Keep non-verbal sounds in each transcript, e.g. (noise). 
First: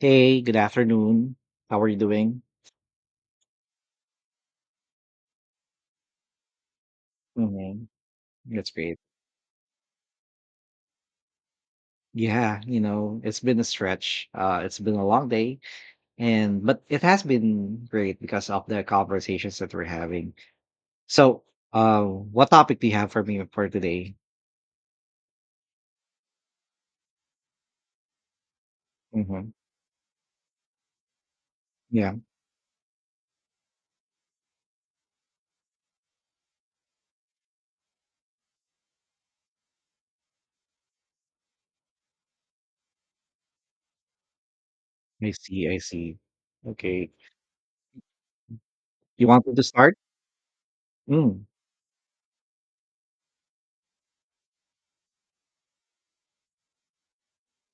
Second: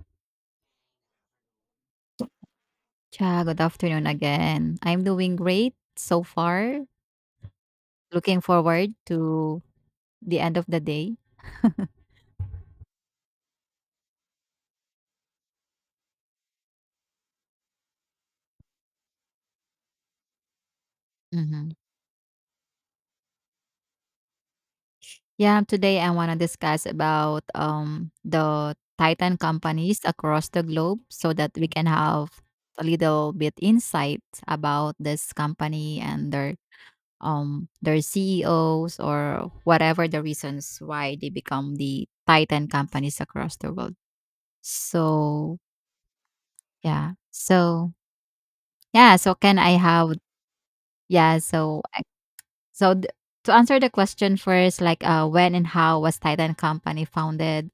Hey, good afternoon. How are you doing? Cha, good afternoon again. I'm doing great so far. Mhm. Looking That's forward great. to the end of the day. Yeah, you know, it's been a stretch. It's been a long day, and but it has been great because of the conversations that we're having. So, hmm what topic do you have for me for today? Yeah, today I want to discuss about the Titan Hmm. companies across the globe so that we can Yeah, have a little bit insight about this company and their CEOs or whatever the reasons why they become the Titan companies across the world. I So, see, I see. Okay, yeah. So, Yeah, you so want me can to I start? have yeah, Mm, so I so th To answer the question first, like, when and how was Titan Company founded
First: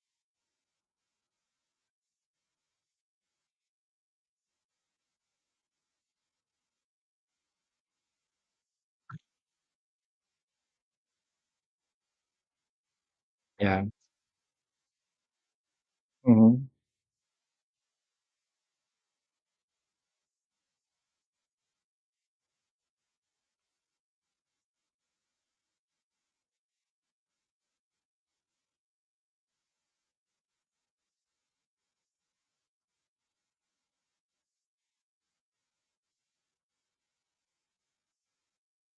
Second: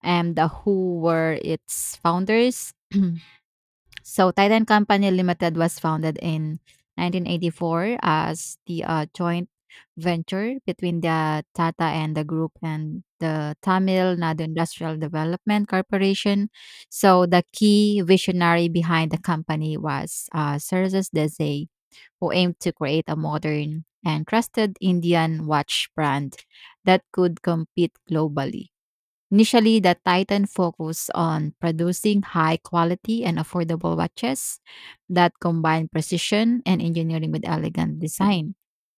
and the who were its founders? (clears throat) So Titan Company Limited was founded in 1984 as the, joint venture between the Tata and the group and the yeah. Tamil Nadu Industrial Development Corporation. Hmm. So the key visionary behind the company was, Serges Desai, who aimed to create a modern and trusted Indian watch brand that could compete globally. Initially, the Titan focused on producing high quality and affordable watches that combine precision and engineering with elegant design.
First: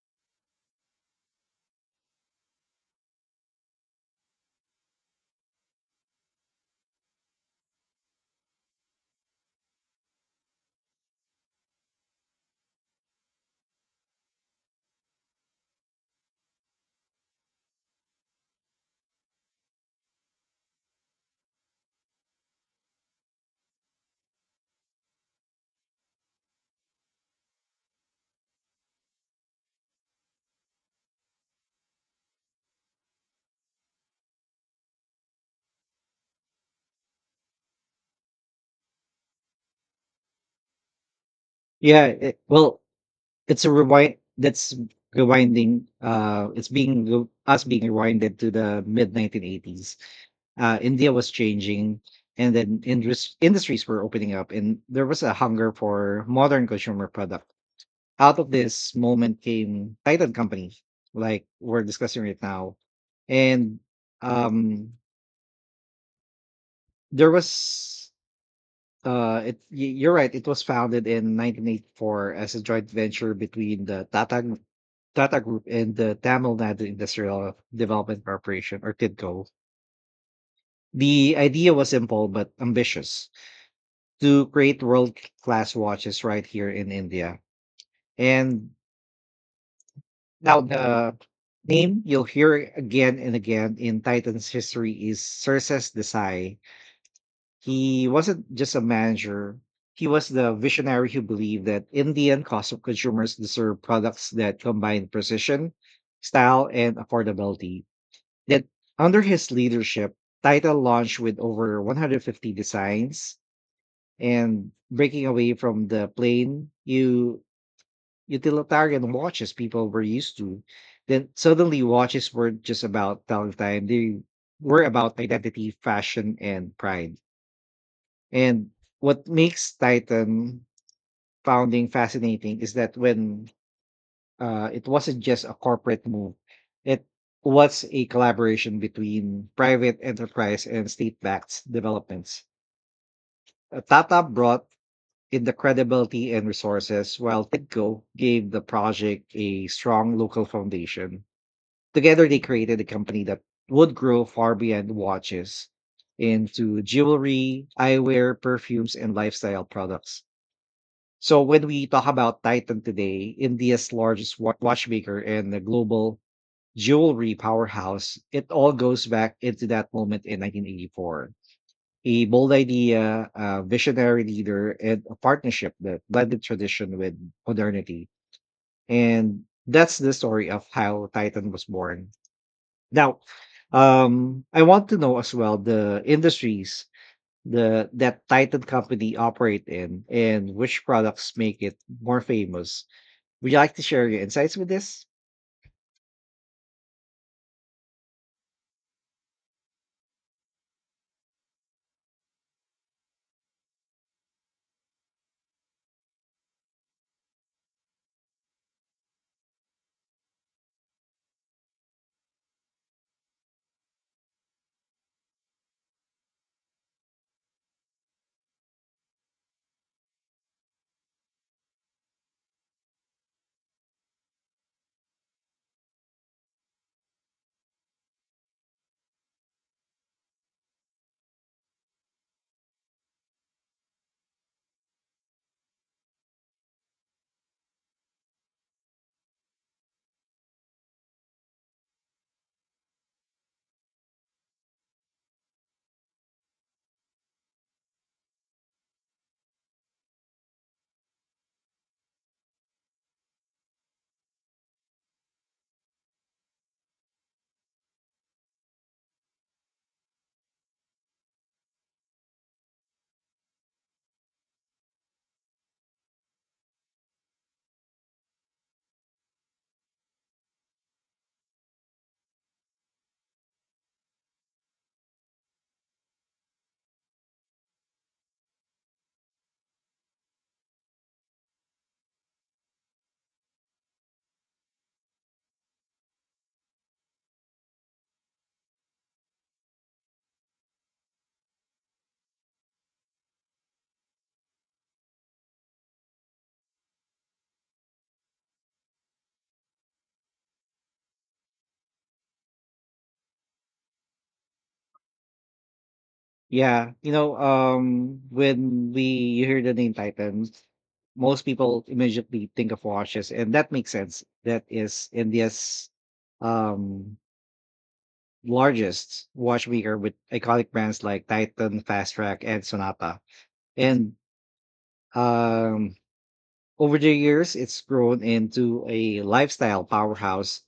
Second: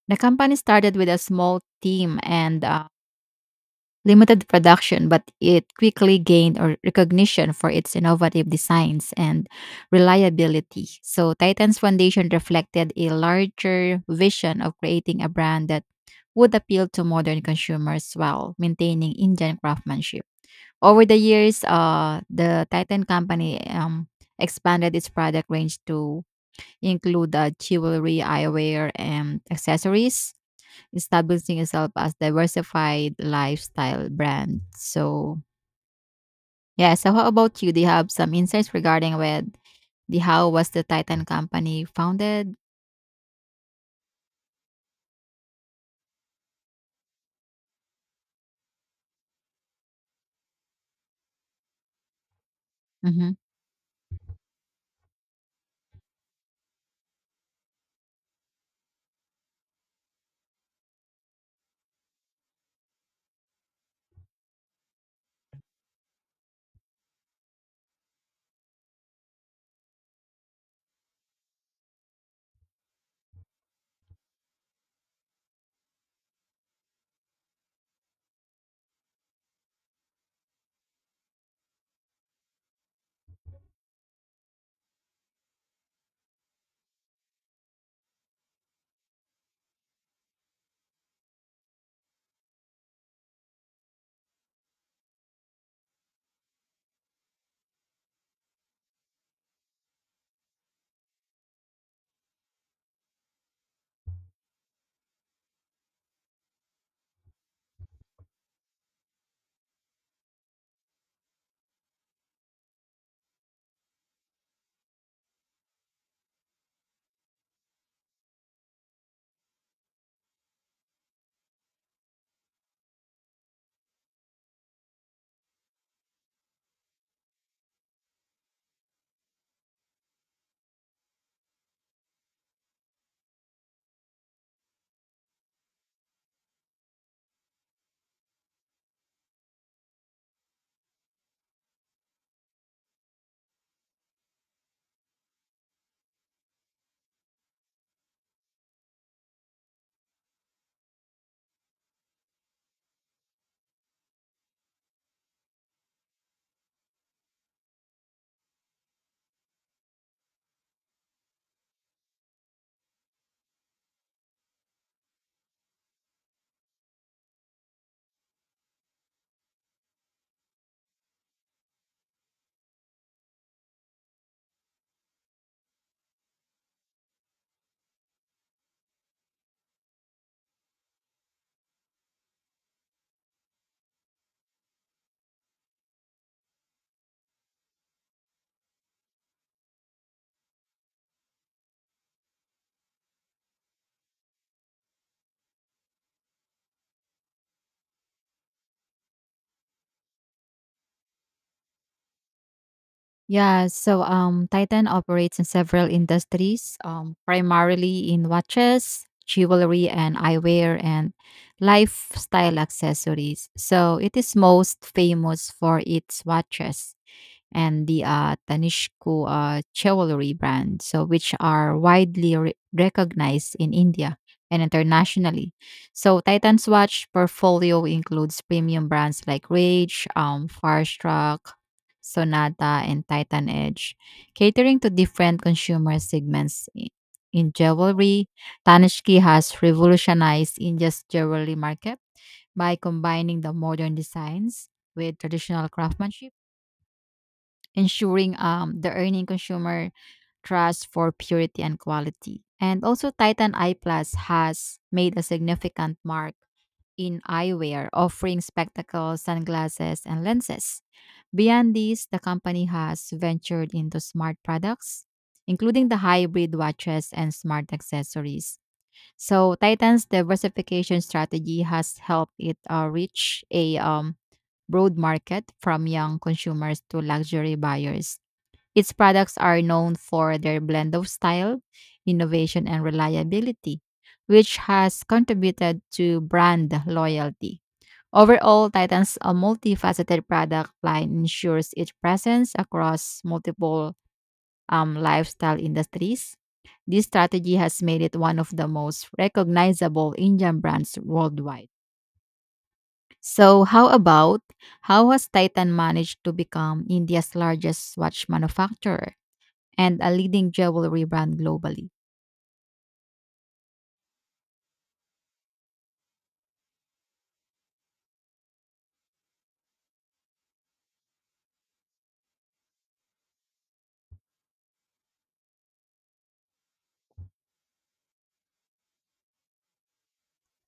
The company started with a small team and limited production, but it quickly gained or recognition for its innovative designs and reliability. So, Titan's foundation reflected a larger vision of creating a brand that would appeal to modern consumers while maintaining Indian craftsmanship. Over the years, the Titan company expanded its product range to include jewelry, eyewear, and accessories, establishing yourself as diversified lifestyle brand. So yeah, so how about you? Do you have some insights regarding with the how was the Titan company Yeah. it- founded? well, It's a rewinding, us being rewinded to the mid 1980s. India was changing, and then hmm indus- industries were opening up, and there was a hunger for modern consumer product. Out of this moment came Titan Company, like we're discussing right now, and um, there was it y- you're right. It was founded in 1984 as a joint venture between the Tata Group and the Tamil Nadu Industrial Development Corporation, or TIDCO. The idea was simple but ambitious to create world class watches right here in India. And now the name you'll hear again and again in Titan's history is Circes Desai. He wasn't just a manager. He was the visionary who believed that in the end, cost of consumers deserve products that combine precision, style, and affordability. That under his leadership, Title launched with over 150 designs and breaking away from the plain utilitarian watches people were used to. Then suddenly, watches weren't just about telling time; they were about identity, fashion, and pride. And what makes Titan founding fascinating is that when it wasn't just a corporate move, it was a collaboration between private enterprise and state backed developments. Tata brought in the credibility and resources, while TIDCO gave the project a strong local foundation. Together, they created a company that would grow far beyond watches into jewelry, eyewear, perfumes, and lifestyle products. So when we talk about Titan today, India's largest watchmaker and the global jewelry powerhouse, it all goes back into that moment in 1984. A bold idea, a visionary leader, and a partnership that blended tradition with modernity. And that's the story of how Titan was born. Now, I want to know as well the industries the that Titan company operate in and which products make it more famous. Would you like to share your insights with this? Yeah, so Titan operates in several industries, primarily in watches, jewelry, and eyewear, and lifestyle accessories. So it is most famous for its watches and the Tanishq jewelry brand, so which are widely recognized in India and internationally. So Titan's watch portfolio includes premium brands like Rage, Farstruck, Sonata, and Titan Edge, catering to different consumer segments. In jewelry, Tanishq has revolutionized India's jewelry market by combining the modern designs with traditional craftsmanship, ensuring the earning consumer trust for purity and quality. And also, Titan Eye Plus has made a significant mark in eyewear, offering spectacles, sunglasses, and lenses. Beyond these, the company has ventured into smart products, including the hybrid watches and smart accessories. So, Titan's diversification strategy has helped it reach a broad market from young consumers to luxury buyers. Its products are known for their blend of style, innovation, and reliability, which has contributed to brand loyalty. Overall, Titan's a multifaceted product line ensures its presence across multiple lifestyle industries. This strategy has made it one of the most recognizable Indian brands worldwide. So, how about how has Titan managed to become Yeah, you know, India's largest watch when manufacturer we hear the name and a Titan, leading jewelry brand most people globally? immediately think of watches, and that makes sense. That is India's um, largest watchmaker with iconic brands like Titan, Fast Track, and Sonata. And um, over the years, it's grown into a lifestyle powerhouse.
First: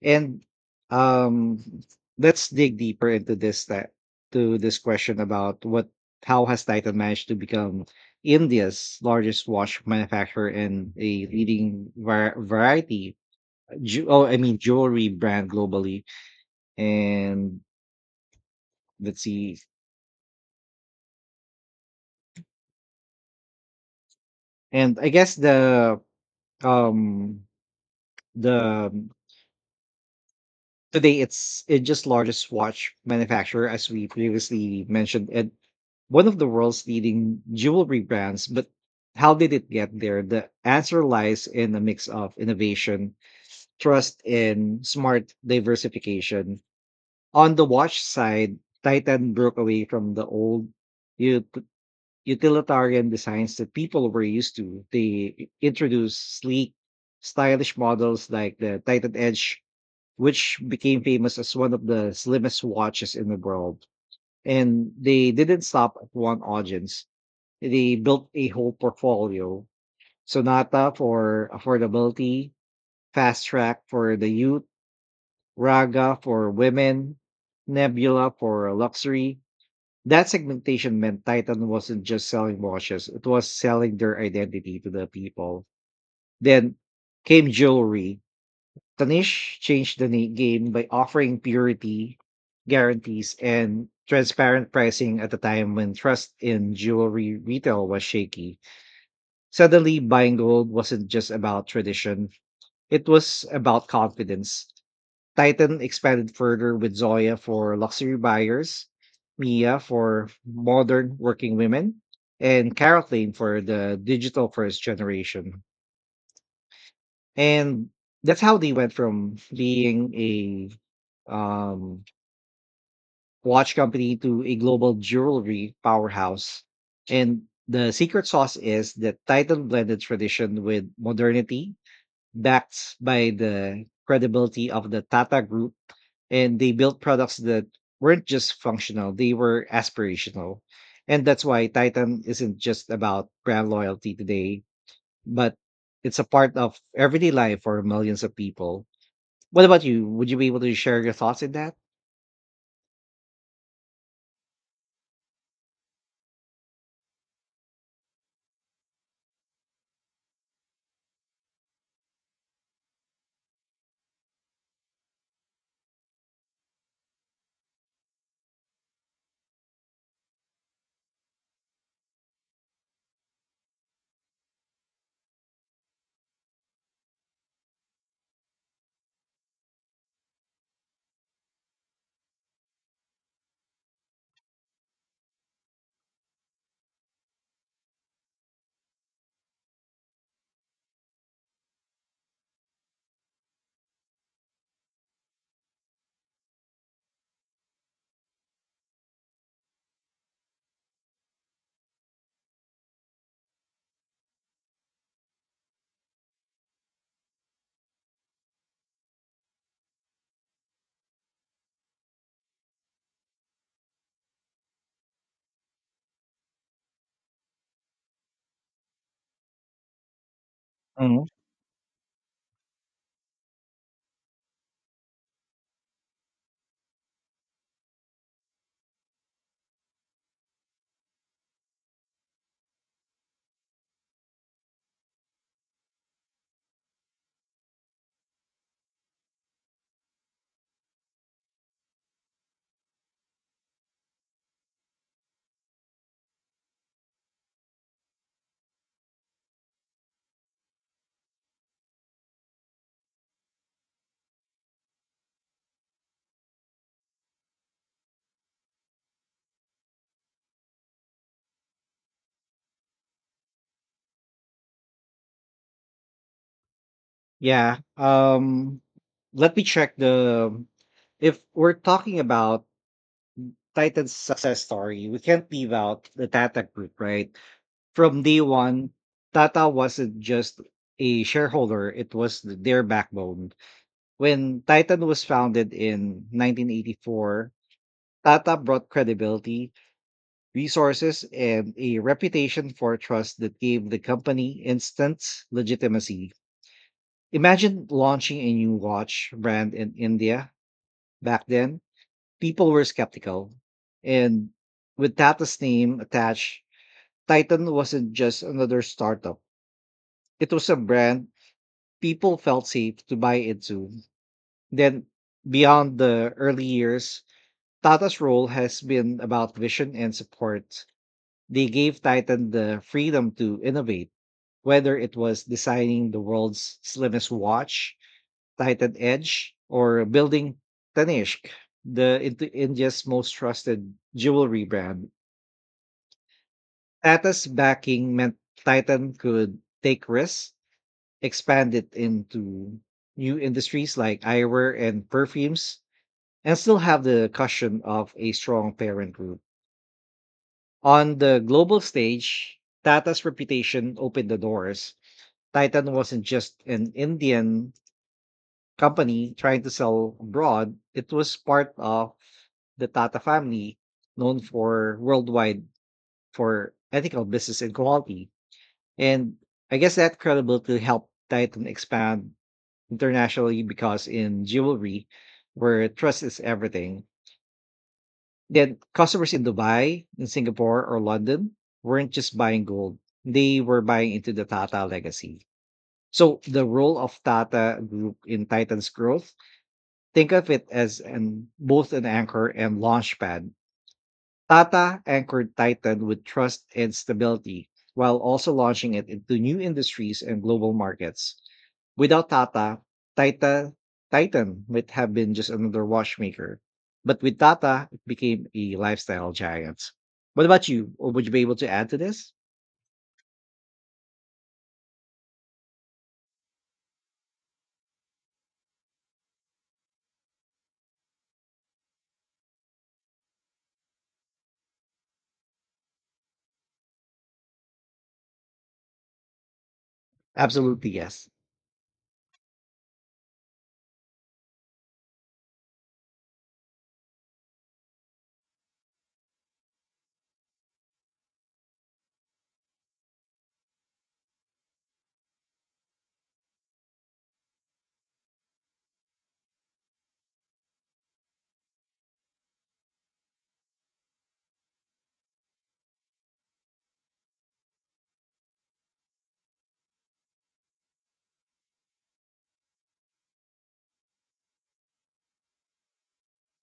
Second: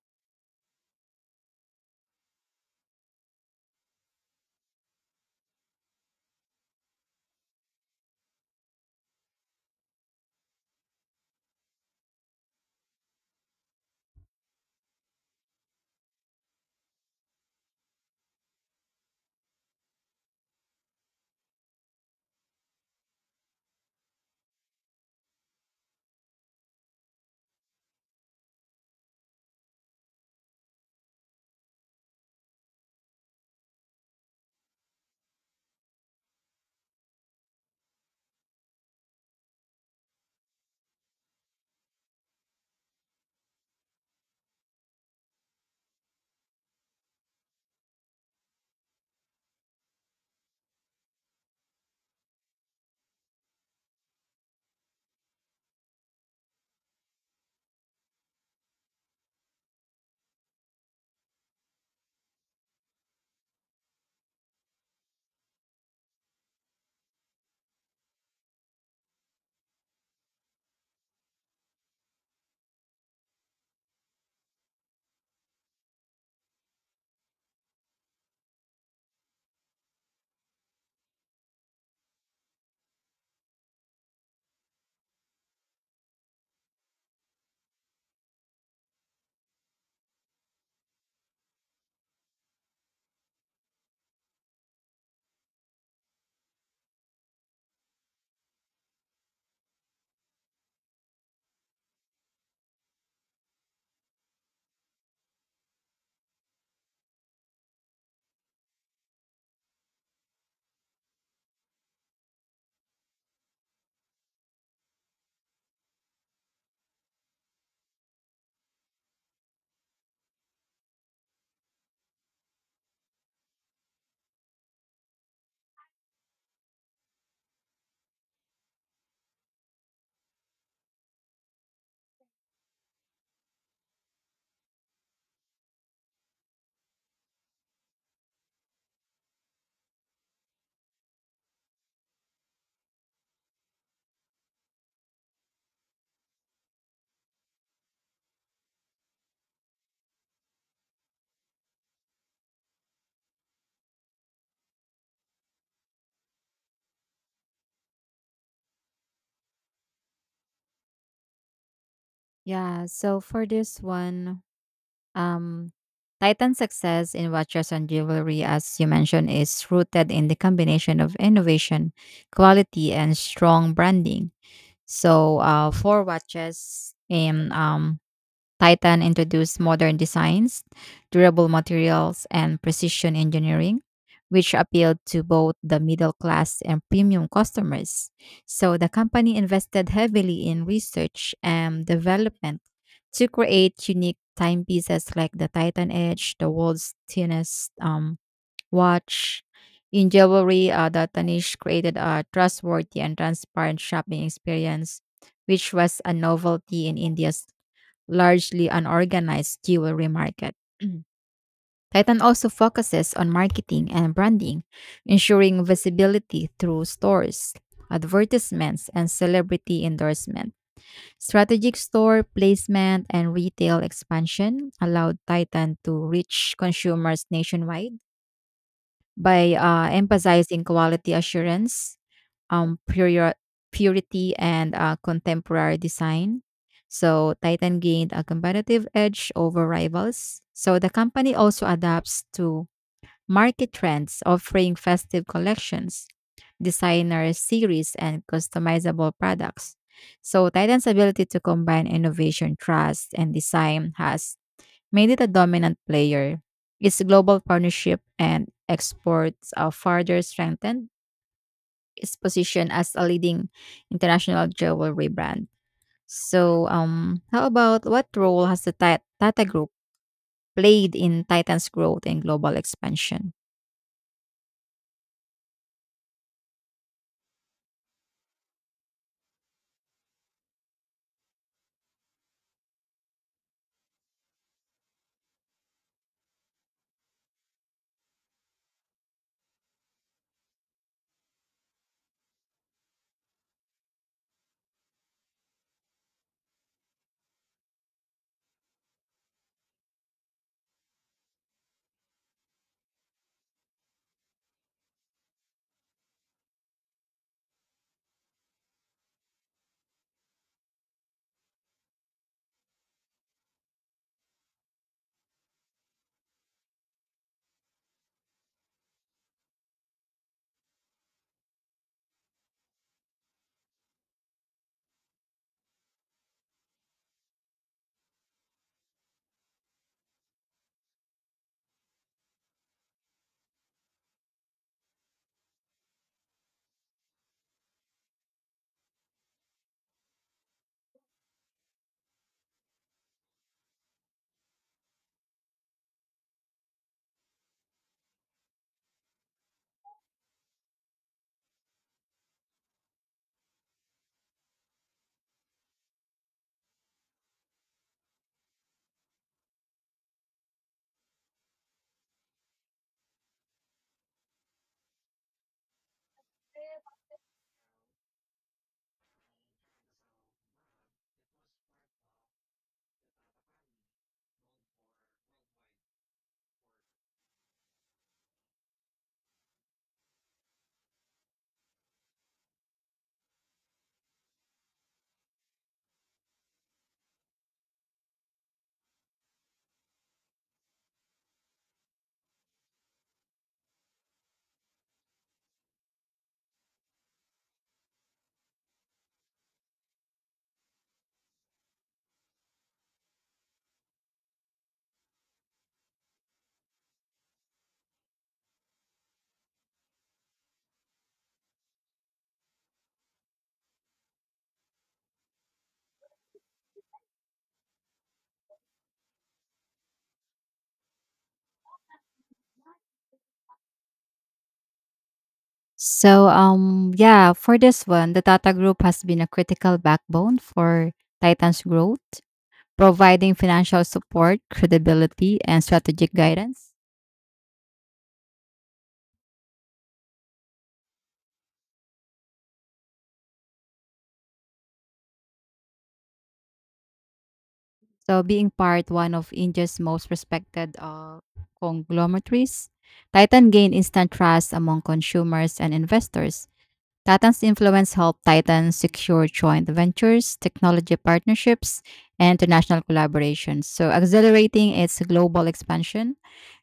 And um, let's dig deeper into this, that to this question about what how has Titan managed to become India's largest watch manufacturer and a leading var- variety ju- oh I mean jewelry brand globally. And let's see, and I guess um the today, it's just largest watch manufacturer, as we previously mentioned, and one of the world's leading jewelry brands. But how did it get there? The answer lies in a mix of innovation, trust, and smart diversification. On the watch side, Titan broke away from the old ut- utilitarian designs that people were used to. They introduced sleek, stylish models like the Titan Edge, which became famous as one of the slimmest watches in the world. And they didn't stop at one audience. They built a whole portfolio. So Sonata for affordability, Fast Track for the youth, Raga for women, Nebula for luxury. That segmentation meant Titan wasn't just selling watches, it was selling their identity to the people. Then came jewelry. Tanish changed the game by offering purity guarantees and transparent pricing at a time when trust in jewelry retail was shaky. Suddenly, buying gold wasn't just about tradition, it was about confidence. Titan expanded further with Zoya for luxury buyers, Mia for modern working women, and Carol Lane for the digital first generation. And that's how they went from being a watch company to a global jewelry powerhouse. And the secret sauce is that Titan blended tradition with modernity, backed by the credibility of the Tata Group. And they built products that weren't just functional, they were aspirational. And that's why Titan isn't just about brand loyalty today, but it's a part of everyday life for millions of people. What about you? Would you be able to share your thoughts in that? Yeah, so for this one, um, Titan's success in watches and jewelry, as you mentioned, is rooted in the combination of innovation, quality, and strong branding. So, for watches, in Titan introduced modern designs, durable materials, and precision engineering, which appealed to both the middle class and premium customers. So the company invested heavily in research and development to create unique timepieces like the Titan Edge, the world's thinnest watch. In jewelry, the Tanish created a trustworthy and transparent shopping experience, which was a novelty in India's largely unorganized jewelry market. (clears throat) Titan also focuses on marketing and branding, ensuring visibility through stores, advertisements, and celebrity endorsement. Mhm. Strategic store placement and retail expansion allowed Titan to reach consumers nationwide by emphasizing quality assurance, um, puri- purity, and contemporary design. So Titan gained a competitive edge over rivals. So the company also adapts to market trends, offering festive collections, designer series, and customizable products. So Titan's ability to combine innovation, trust, and design has made it a dominant player. Its global partnership and exports further strengthened its position as a leading international jewelry brand. So, how Yeah. about what role has the Tata Let me Group check the played in if Titan's we're growth talking and global about expansion? Titan's success story, we can't leave out the Tata group, right? From day one, Tata wasn't just a shareholder, it was their backbone. When Titan was founded in 1984, Tata brought credibility, resources, and a reputation for trust that gave the company instant legitimacy. Imagine launching a new watch brand in India back then. People were skeptical. And with Tata's name attached, Titan wasn't just another startup. It was a brand people felt safe to buy into. Then, beyond the early years, Tata's role has been about vision and support. They gave Titan the freedom to innovate, whether it was designing the world's slimmest watch Titan Edge or building Tanishq, the India's most trusted jewelry brand. Tata's backing meant Titan could take risks, expand it into new industries like eyewear and perfumes, and still have the cushion of a strong parent group. On the global stage, Tata's reputation opened the doors. Titan wasn't just an Indian company trying to sell abroad, it was part of the Tata family, known for worldwide for ethical business and quality. And I guess that credibility helped Titan expand internationally because in jewelry, where trust is everything, then customers in Dubai, in Singapore, or London weren't just buying gold; they were buying into the Tata legacy. So the role of Tata Group in Titan's growth, think of it as an both an anchor and launch pad. Tata anchored Titan with trust and stability while also launching it into new industries and global markets. Without Tata, Titan, Titan might have been just another watchmaker. But with Tata, it became a lifestyle giant. What about you? Or would you be able to add to this? So, yeah, for this one, the Tata Group has been a critical backbone Absolutely, for yes. Titan's growth, providing financial support, credibility, and strategic guidance. So being part one of India's most respected conglomerates, Titan gained instant trust among consumers and investors. Tatan's influence helped Titan secure joint ventures, technology partnerships, and international collaborations, so accelerating its global expansion.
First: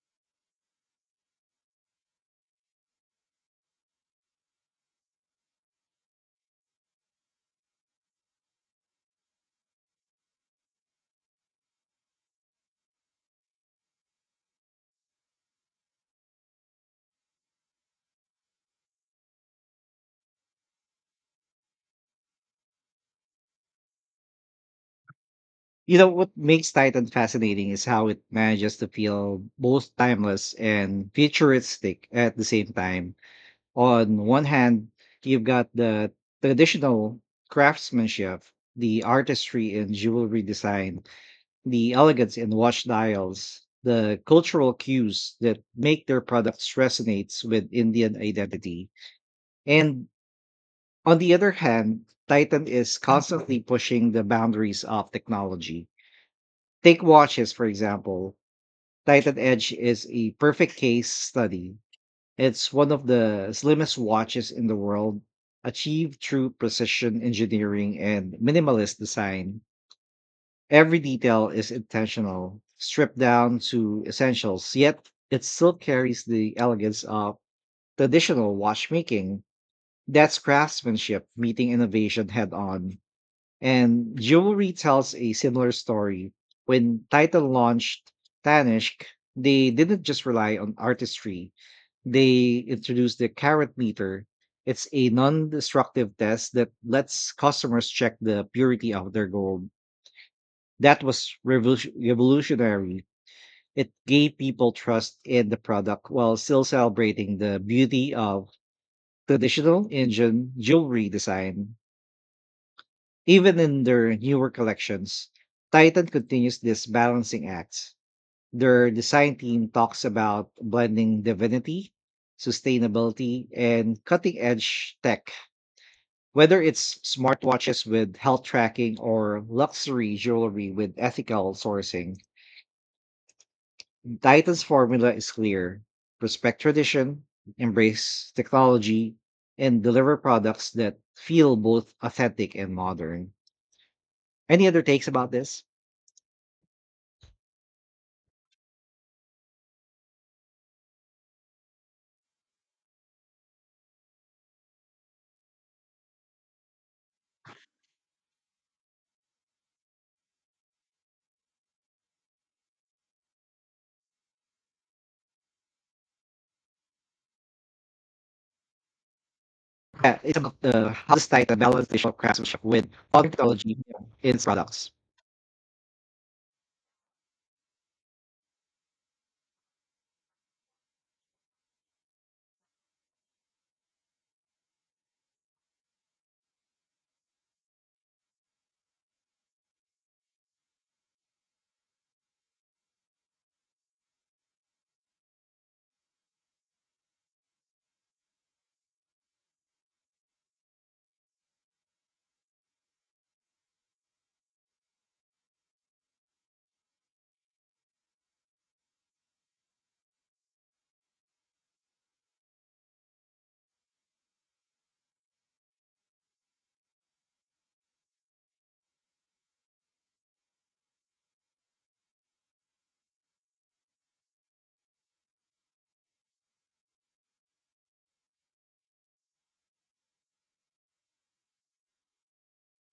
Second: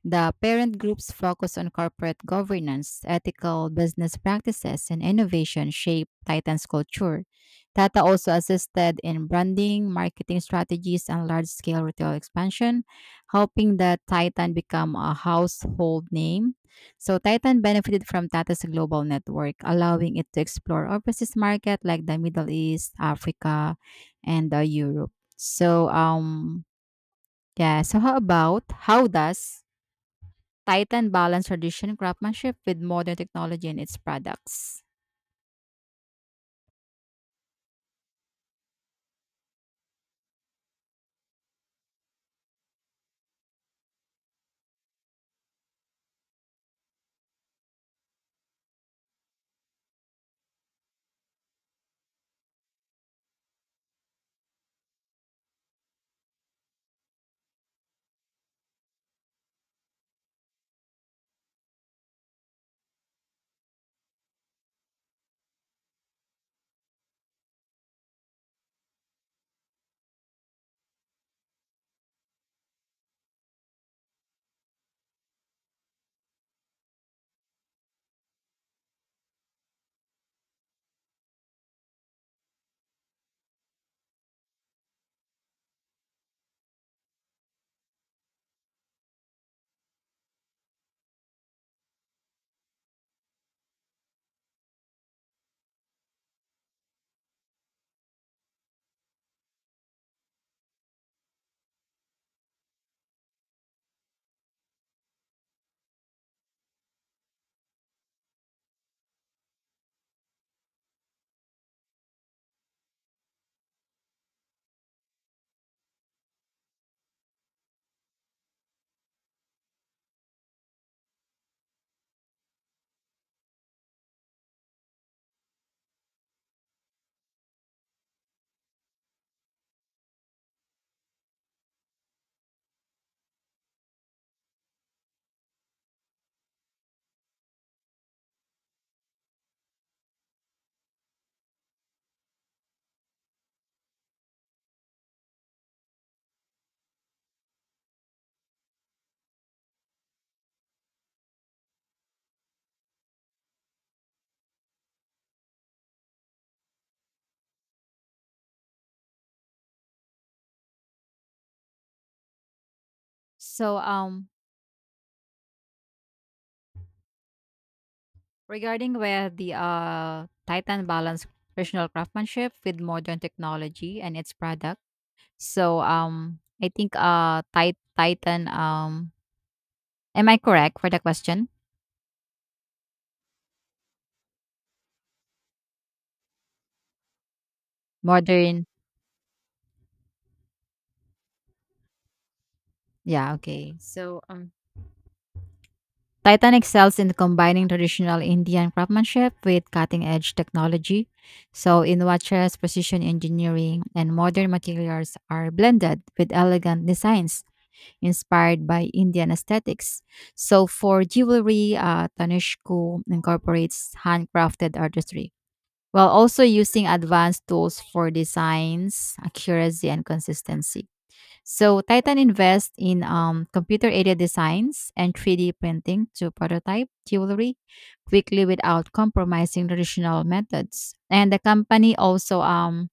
The parent group's focus on corporate governance, ethical business practices, and innovation shaped Titan's culture. Tata also assisted in branding, marketing strategies, and large scale retail expansion, helping the Titan become a household name. So Titan benefited from Tata's global network, allowing it to explore overseas market like the Middle East, Africa, and Europe. So You know what um makes Titan fascinating yeah, is so how how it about manages to how feel does both timeless and Titan balance tradition futuristic at the craftsmanship same with time. modern technology in its On one products? hand, you've got the traditional craftsmanship, the artistry in jewelry design, the elegance in watch dials, the cultural cues that make their products resonates with Indian identity. And on the other hand, Titan is constantly pushing the boundaries of technology. Take watches, for example. Titan Edge is a perfect case study. It's one of the slimmest watches in the world, achieved through precision engineering and minimalist design. Every detail is intentional, stripped down to essentials, yet it still carries the elegance of traditional watchmaking. That's craftsmanship meeting innovation head on. And jewelry tells a similar story. When Titan launched Tanishq, they didn't just rely on artistry, they introduced the carat meter. It's a non destructive test that lets customers check the purity of their gold. That was revolutionary. It gave people trust in the product while still celebrating the beauty of traditional Indian jewelry design. Even in their newer collections, Titan continues this balancing act. Their design team talks about blending divinity, sustainability, and cutting edge tech, whether it's smartwatches with health tracking or luxury jewelry with ethical sourcing. Titan's formula is clear: respect tradition, embrace technology, and deliver products that feel both authentic and modern. Any other takes about this? So regarding where the Yeah, it's about Titan the how to balance strike the balance traditional visual craftsmanship craftsmanship with with modern modern technology technology and its in its product. products. So I think Titan, am I correct for the question? Modern, yeah, okay. So, Titan excels in combining traditional Indian craftsmanship with cutting-edge technology. So, in watches, precision engineering and modern materials are blended with elegant designs inspired by Indian aesthetics. So, for jewelry, Tanishq incorporates handcrafted artistry while also using advanced tools for designs, accuracy, and consistency. So Titan invests in computer-aided designs and 3D printing to prototype jewelry quickly without compromising traditional methods. And the company also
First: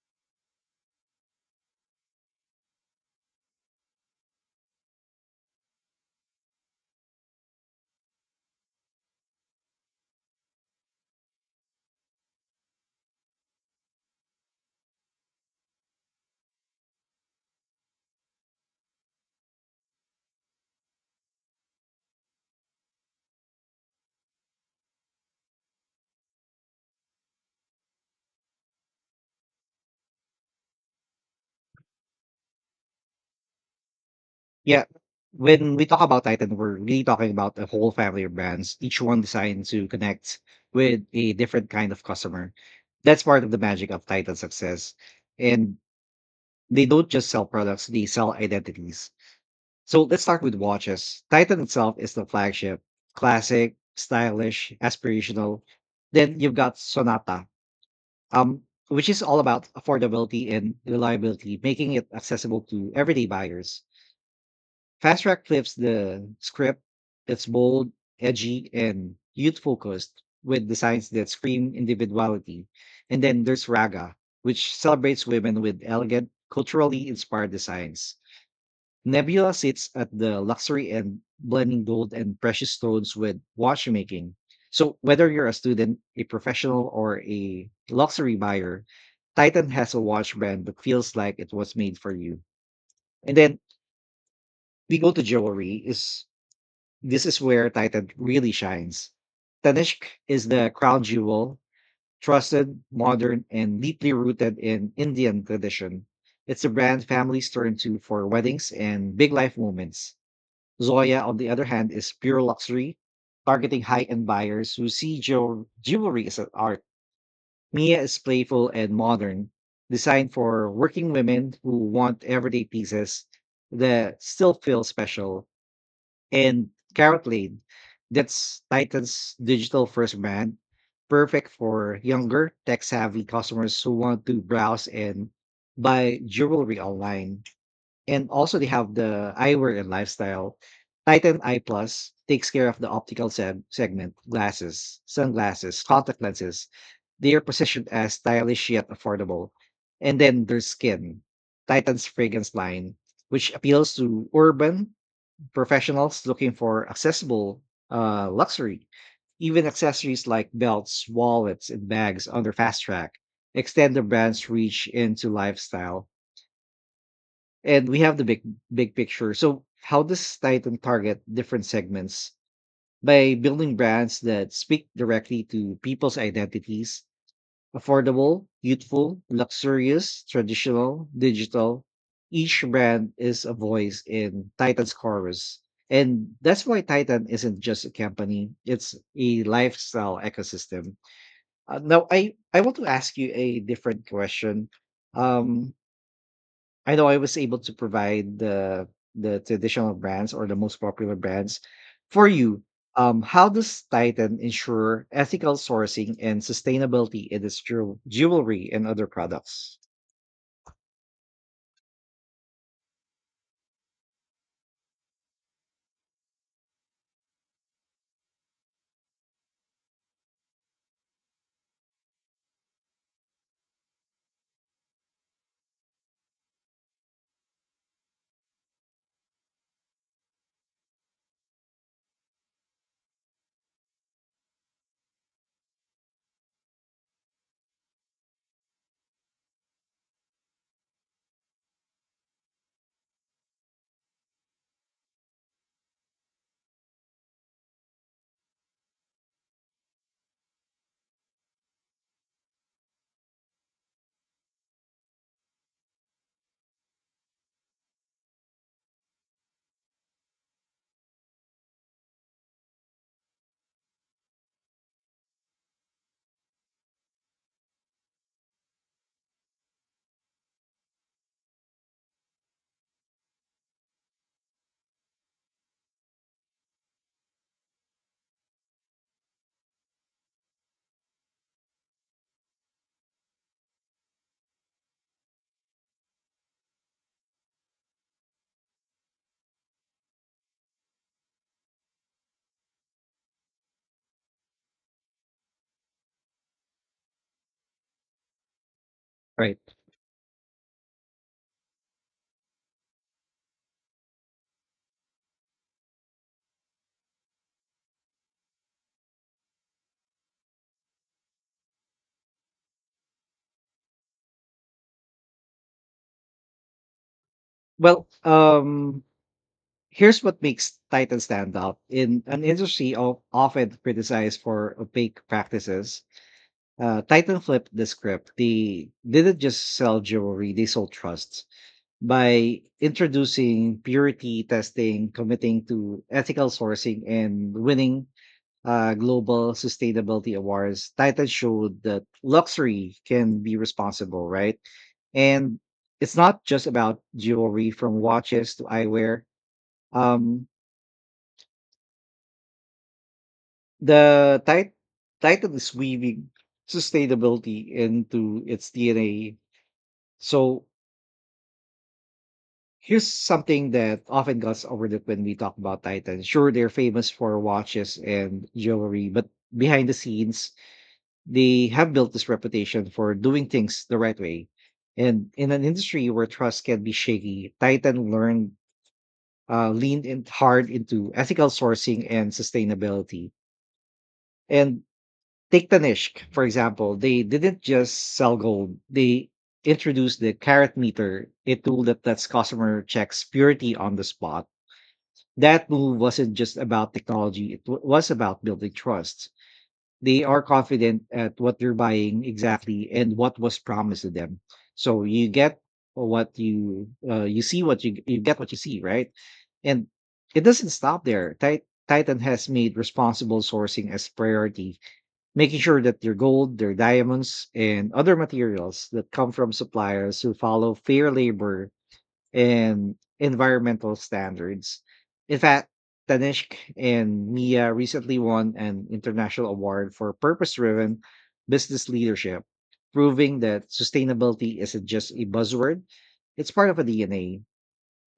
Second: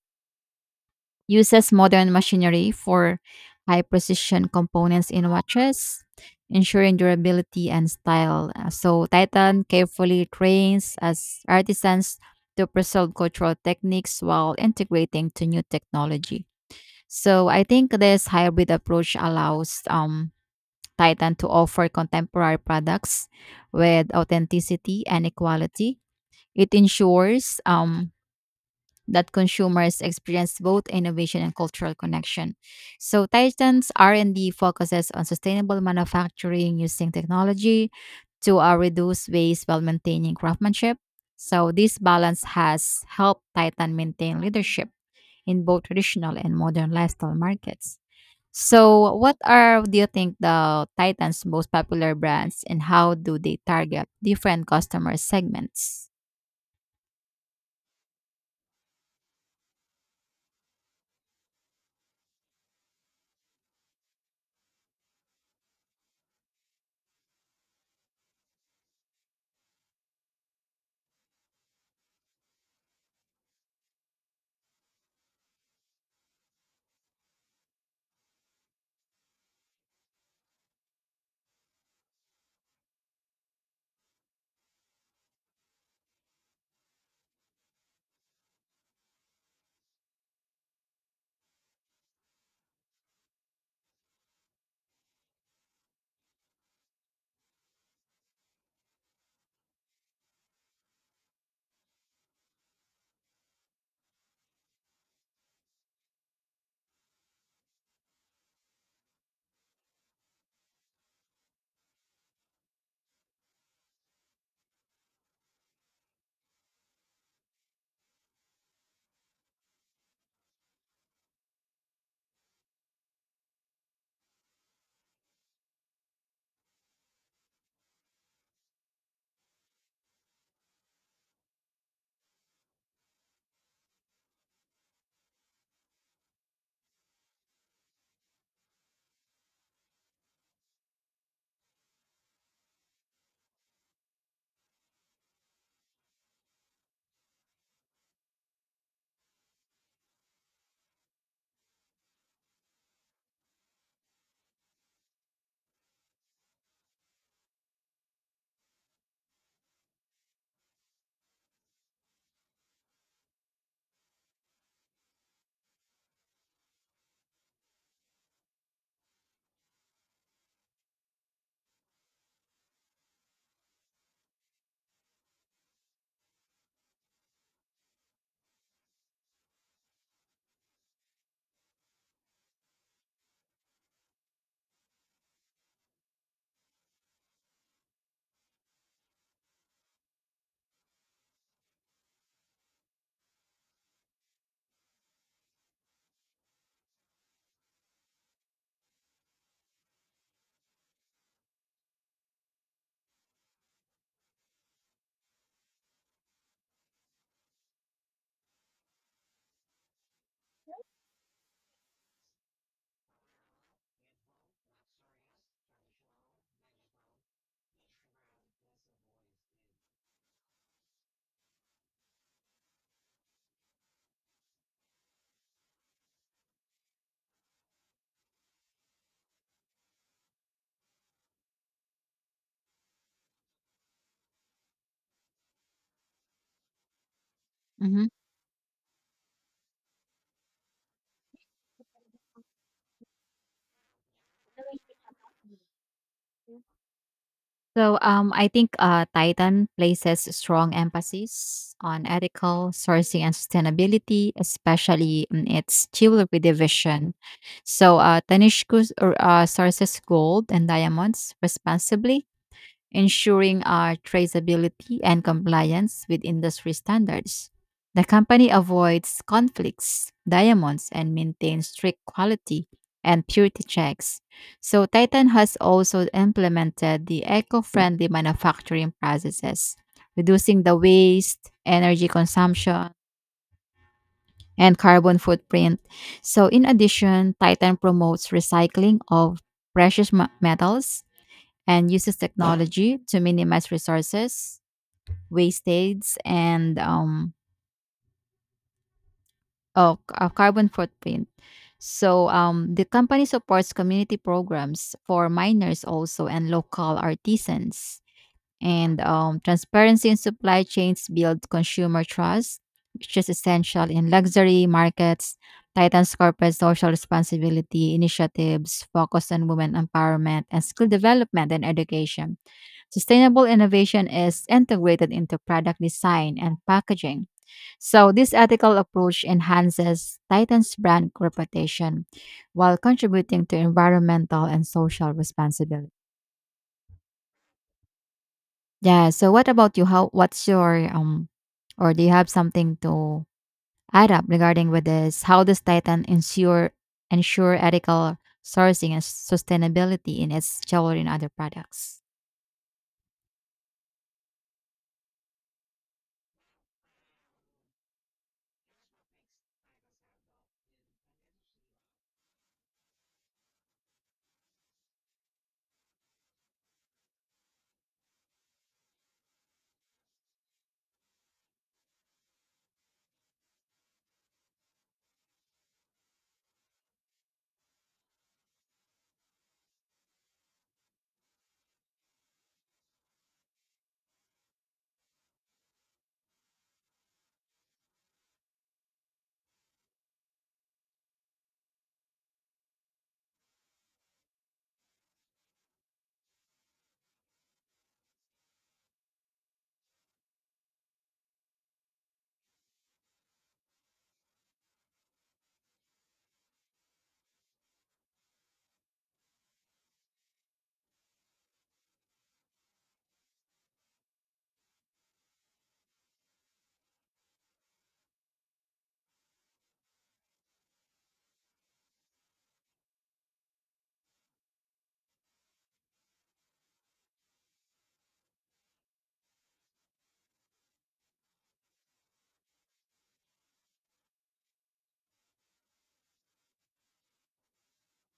uses modern machinery for high-precision components in watches, ensuring durability and style. So Titan carefully trains as artisans to preserve cultural techniques while integrating to new technology. So I think this hybrid approach allows Titan to offer contemporary products with authenticity and equality. It ensures that consumers experience both innovation and cultural connection. So Titan's R&D Yeah, focuses on when sustainable we talk about Titan, we're manufacturing really using talking about a technology whole family of to brands, each one reduce designed waste while to maintaining connect craftsmanship. with a different So kind this of balance customer. has That's helped part of the magic Titan of Titan's maintain leadership success. in And both traditional and they modern don't just lifestyle sell products, markets. they sell identities. So, what are do So you let's think start with the watches. Titan's Titan most itself is popular the brands flagship, and how do they classic, target different stylish, customer aspirational. segments? Then you've got Sonata, um, which is all about affordability and reliability, making it accessible to everyday buyers. Fast Track flips the script. It's bold, edgy, and youth focused with designs that scream individuality. And then there's Raga, which celebrates women with elegant, culturally inspired designs. Nebula sits at the luxury end, blending gold and precious stones with watchmaking. So, whether you're a student, a professional, or a luxury buyer, Titan has a watch brand that feels like it was made for you. And then we go to jewelry. Is this is where Titan really shines. Tanishq is the crown jewel, trusted, modern, and deeply rooted in Indian tradition. It's a brand families turn to for weddings and big life moments. Zoya, on the other hand, is pure luxury, targeting high end buyers who see jewelry as an art. Mia is playful and modern, designed for working women who want everyday pieces that still feel special. And Carrot Lane, that's Titan's digital first brand, perfect for younger, tech savvy customers who want to browse and buy jewelry online. And also they have the eyewear and lifestyle. Titan Eye Plus takes care of the segment, glasses, sunglasses, contact lenses. They are positioned as stylish yet affordable. And then there's skin, Titan's fragrance line, which appeals to urban professionals looking for accessible luxury. Even accessories like belts, wallets, and bags under fast track extend the brand's reach into lifestyle, and we have the big picture. So how does Titan target different segments by building brands that speak directly to people's identities: affordable, youthful, luxurious, traditional, digital. Each brand is a voice in Titan's chorus. And that's why Titan isn't just a company, it's a lifestyle ecosystem. Now I want to ask you a different question. Um I know I was able to provide the traditional brands or the most popular brands for you. How does Titan ensure ethical sourcing and sustainability in its jewelry and other products? hmm So, I think Titan places strong emphasis on ethical sourcing and sustainability, especially in its jewelry division. So, Tanishq sources gold and diamonds responsibly, ensuring our traceability and compliance with industry standards. The company avoids conflicts, diamonds, and maintains strict quality and purity checks. So, Titan has also implemented the eco friendly manufacturing processes, reducing the waste, energy consumption, and carbon footprint. So, in addition, Titan promotes recycling of precious metals and uses technology to minimize resources wastage and Right. Carbon footprint. So the company supports community programs for miners also and local artisans. And transparency in supply chains build consumer trust, which is essential in luxury markets. Titan's corporate social responsibility Well, initiatives um, focus on women Here's what empowerment and makes skill Titan development stand and out. In education. an industry of Sustainable often innovation criticized is for integrated opaque into product practices, design and packaging. Titan flipped the So, script. this ethical They approach didn't just sell enhances jewelry, they Titan's sold brand trust. reputation By while contributing to introducing purity environmental and testing, social committing responsibility. to ethical sourcing, and winning Yeah, so what global about you? How sustainability what's your awards, Titan showed or do that you have something luxury to can be add up responsible, right? regarding with this? How And does Titan it's not just ensure about ensure jewelry, from ethical watches to sourcing and eyewear. sustainability in Um, its jewelry and other products? The title is weaving sustainability into its DNA. So here's something that often gets overlooked when we talk about Titan. Sure, they're famous for watches and jewelry, but behind the scenes, they have built this reputation for doing things the right way. And in an industry where trust can be shaky, Titan learned leaned in hard into ethical sourcing and sustainability. And Take Tanishq, for example. They didn't just sell gold. They introduced the carat meter, a tool that lets customer checks purity on the spot. That move wasn't just about technology, was about building trust. They are confident at what they're buying exactly and what was promised to them. So you get what you you see, what you get what you see, right? And it doesn't stop there. Titan has made responsible sourcing as priority, making sure that their gold, their diamonds, and other materials that come from suppliers who follow fair labor and environmental standards. In fact, Tanishq and Mia recently won an international award for purpose driven business leadership, proving that sustainability isn't just a buzzword, it's part of a DNA.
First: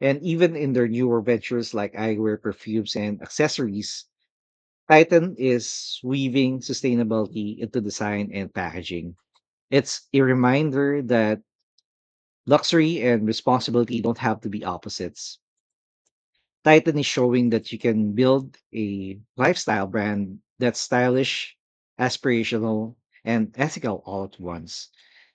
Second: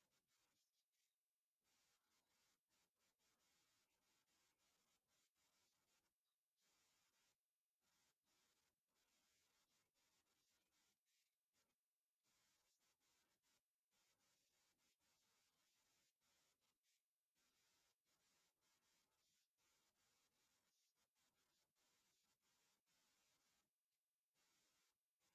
And even in their newer ventures like eyewear, perfumes, and accessories, Titan is weaving sustainability into design and packaging. It's a reminder that luxury and responsibility don't have to be opposites. Titan is showing that you can build a lifestyle brand that's stylish, aspirational, and ethical all at once.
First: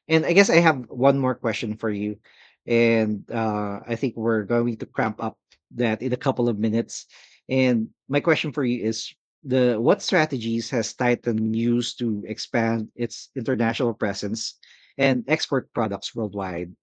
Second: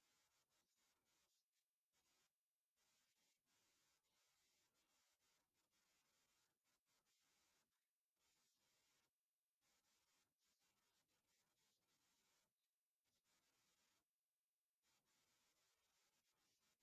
And I guess I have one more question for you. And I think we're going to cramp up that in a couple of minutes. And my question for you is the what strategies has Titan used to expand its international presence and export products worldwide?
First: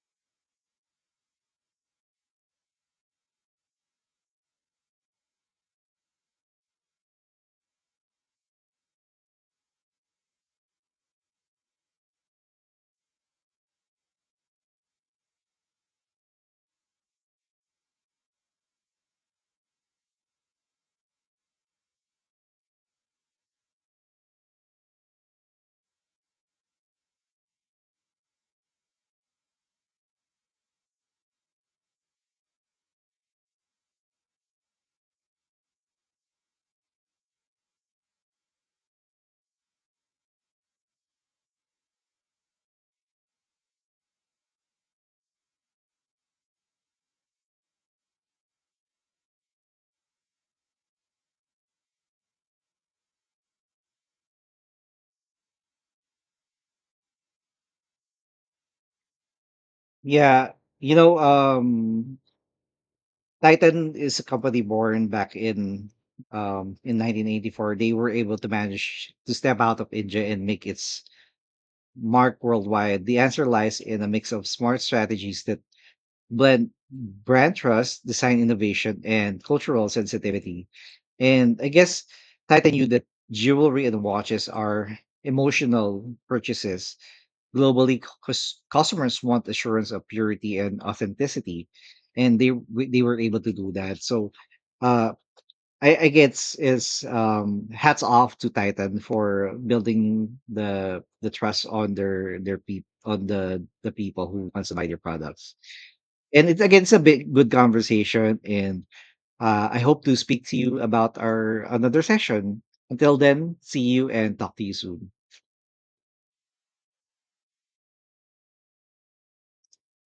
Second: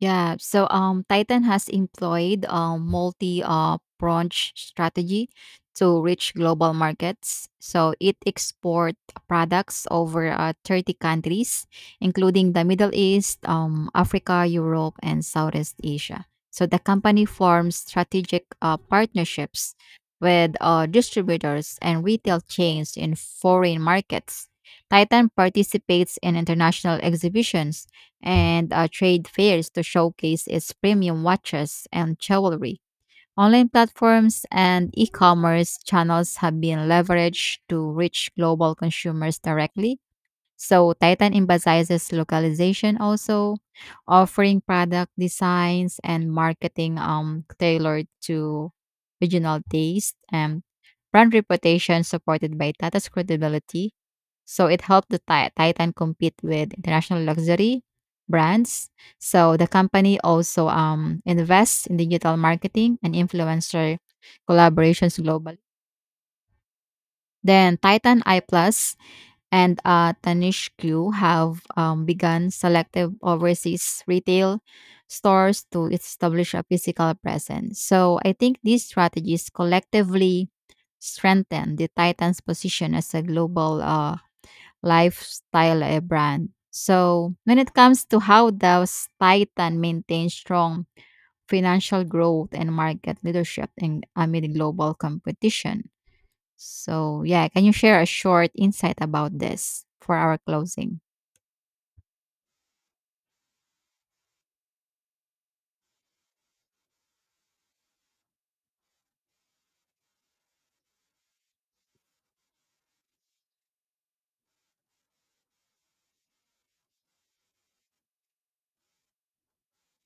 Yeah. So Titan has employed a multi branch strategy to reach global markets. So it exports products over 30 countries including the Middle East, Africa, Europe and Southeast Asia. So the company forms strategic partnerships with distributors and retail chains in foreign markets. Titan participates in international exhibitions and trade fairs to showcase its premium watches and jewelry. Online platforms and e commerce channels have been leveraged to reach global consumers directly. So Titan emphasizes localization also, offering product designs and marketing tailored to regional taste and brand reputation supported by Tata's credibility. So it helped the Titan compete with international luxury brands. So the company Yeah, also you know, invests in digital marketing and Titan influencer is a company born collaborations back globally. in 1984. Then They were Titan able I to Plus manage to step out and of India and make Tanishq its have mark begun worldwide. selective The answer lies in overseas a mix of retail smart strategies that stores to establish a blend physical brand presence. trust, So I design think these innovation, and strategies cultural collectively sensitivity. And I strengthen the guess Titan's Titan knew position that as a global jewelry and watches are lifestyle emotional brand. purchases. So when it Globally, comes to how does customers want Titan assurance of maintain purity and strong authenticity, financial and growth and they market were able to do leadership that. in, So, amid global uh, competition? I guess is So, yeah, can you share hats a off to short insight Titan about for this for building our closing? the trust on their people, on the people who wants to buy their products. And it's again, it's a bit good conversation, and I hope to speak to you about our another session. Until then, see you and talk to you soon.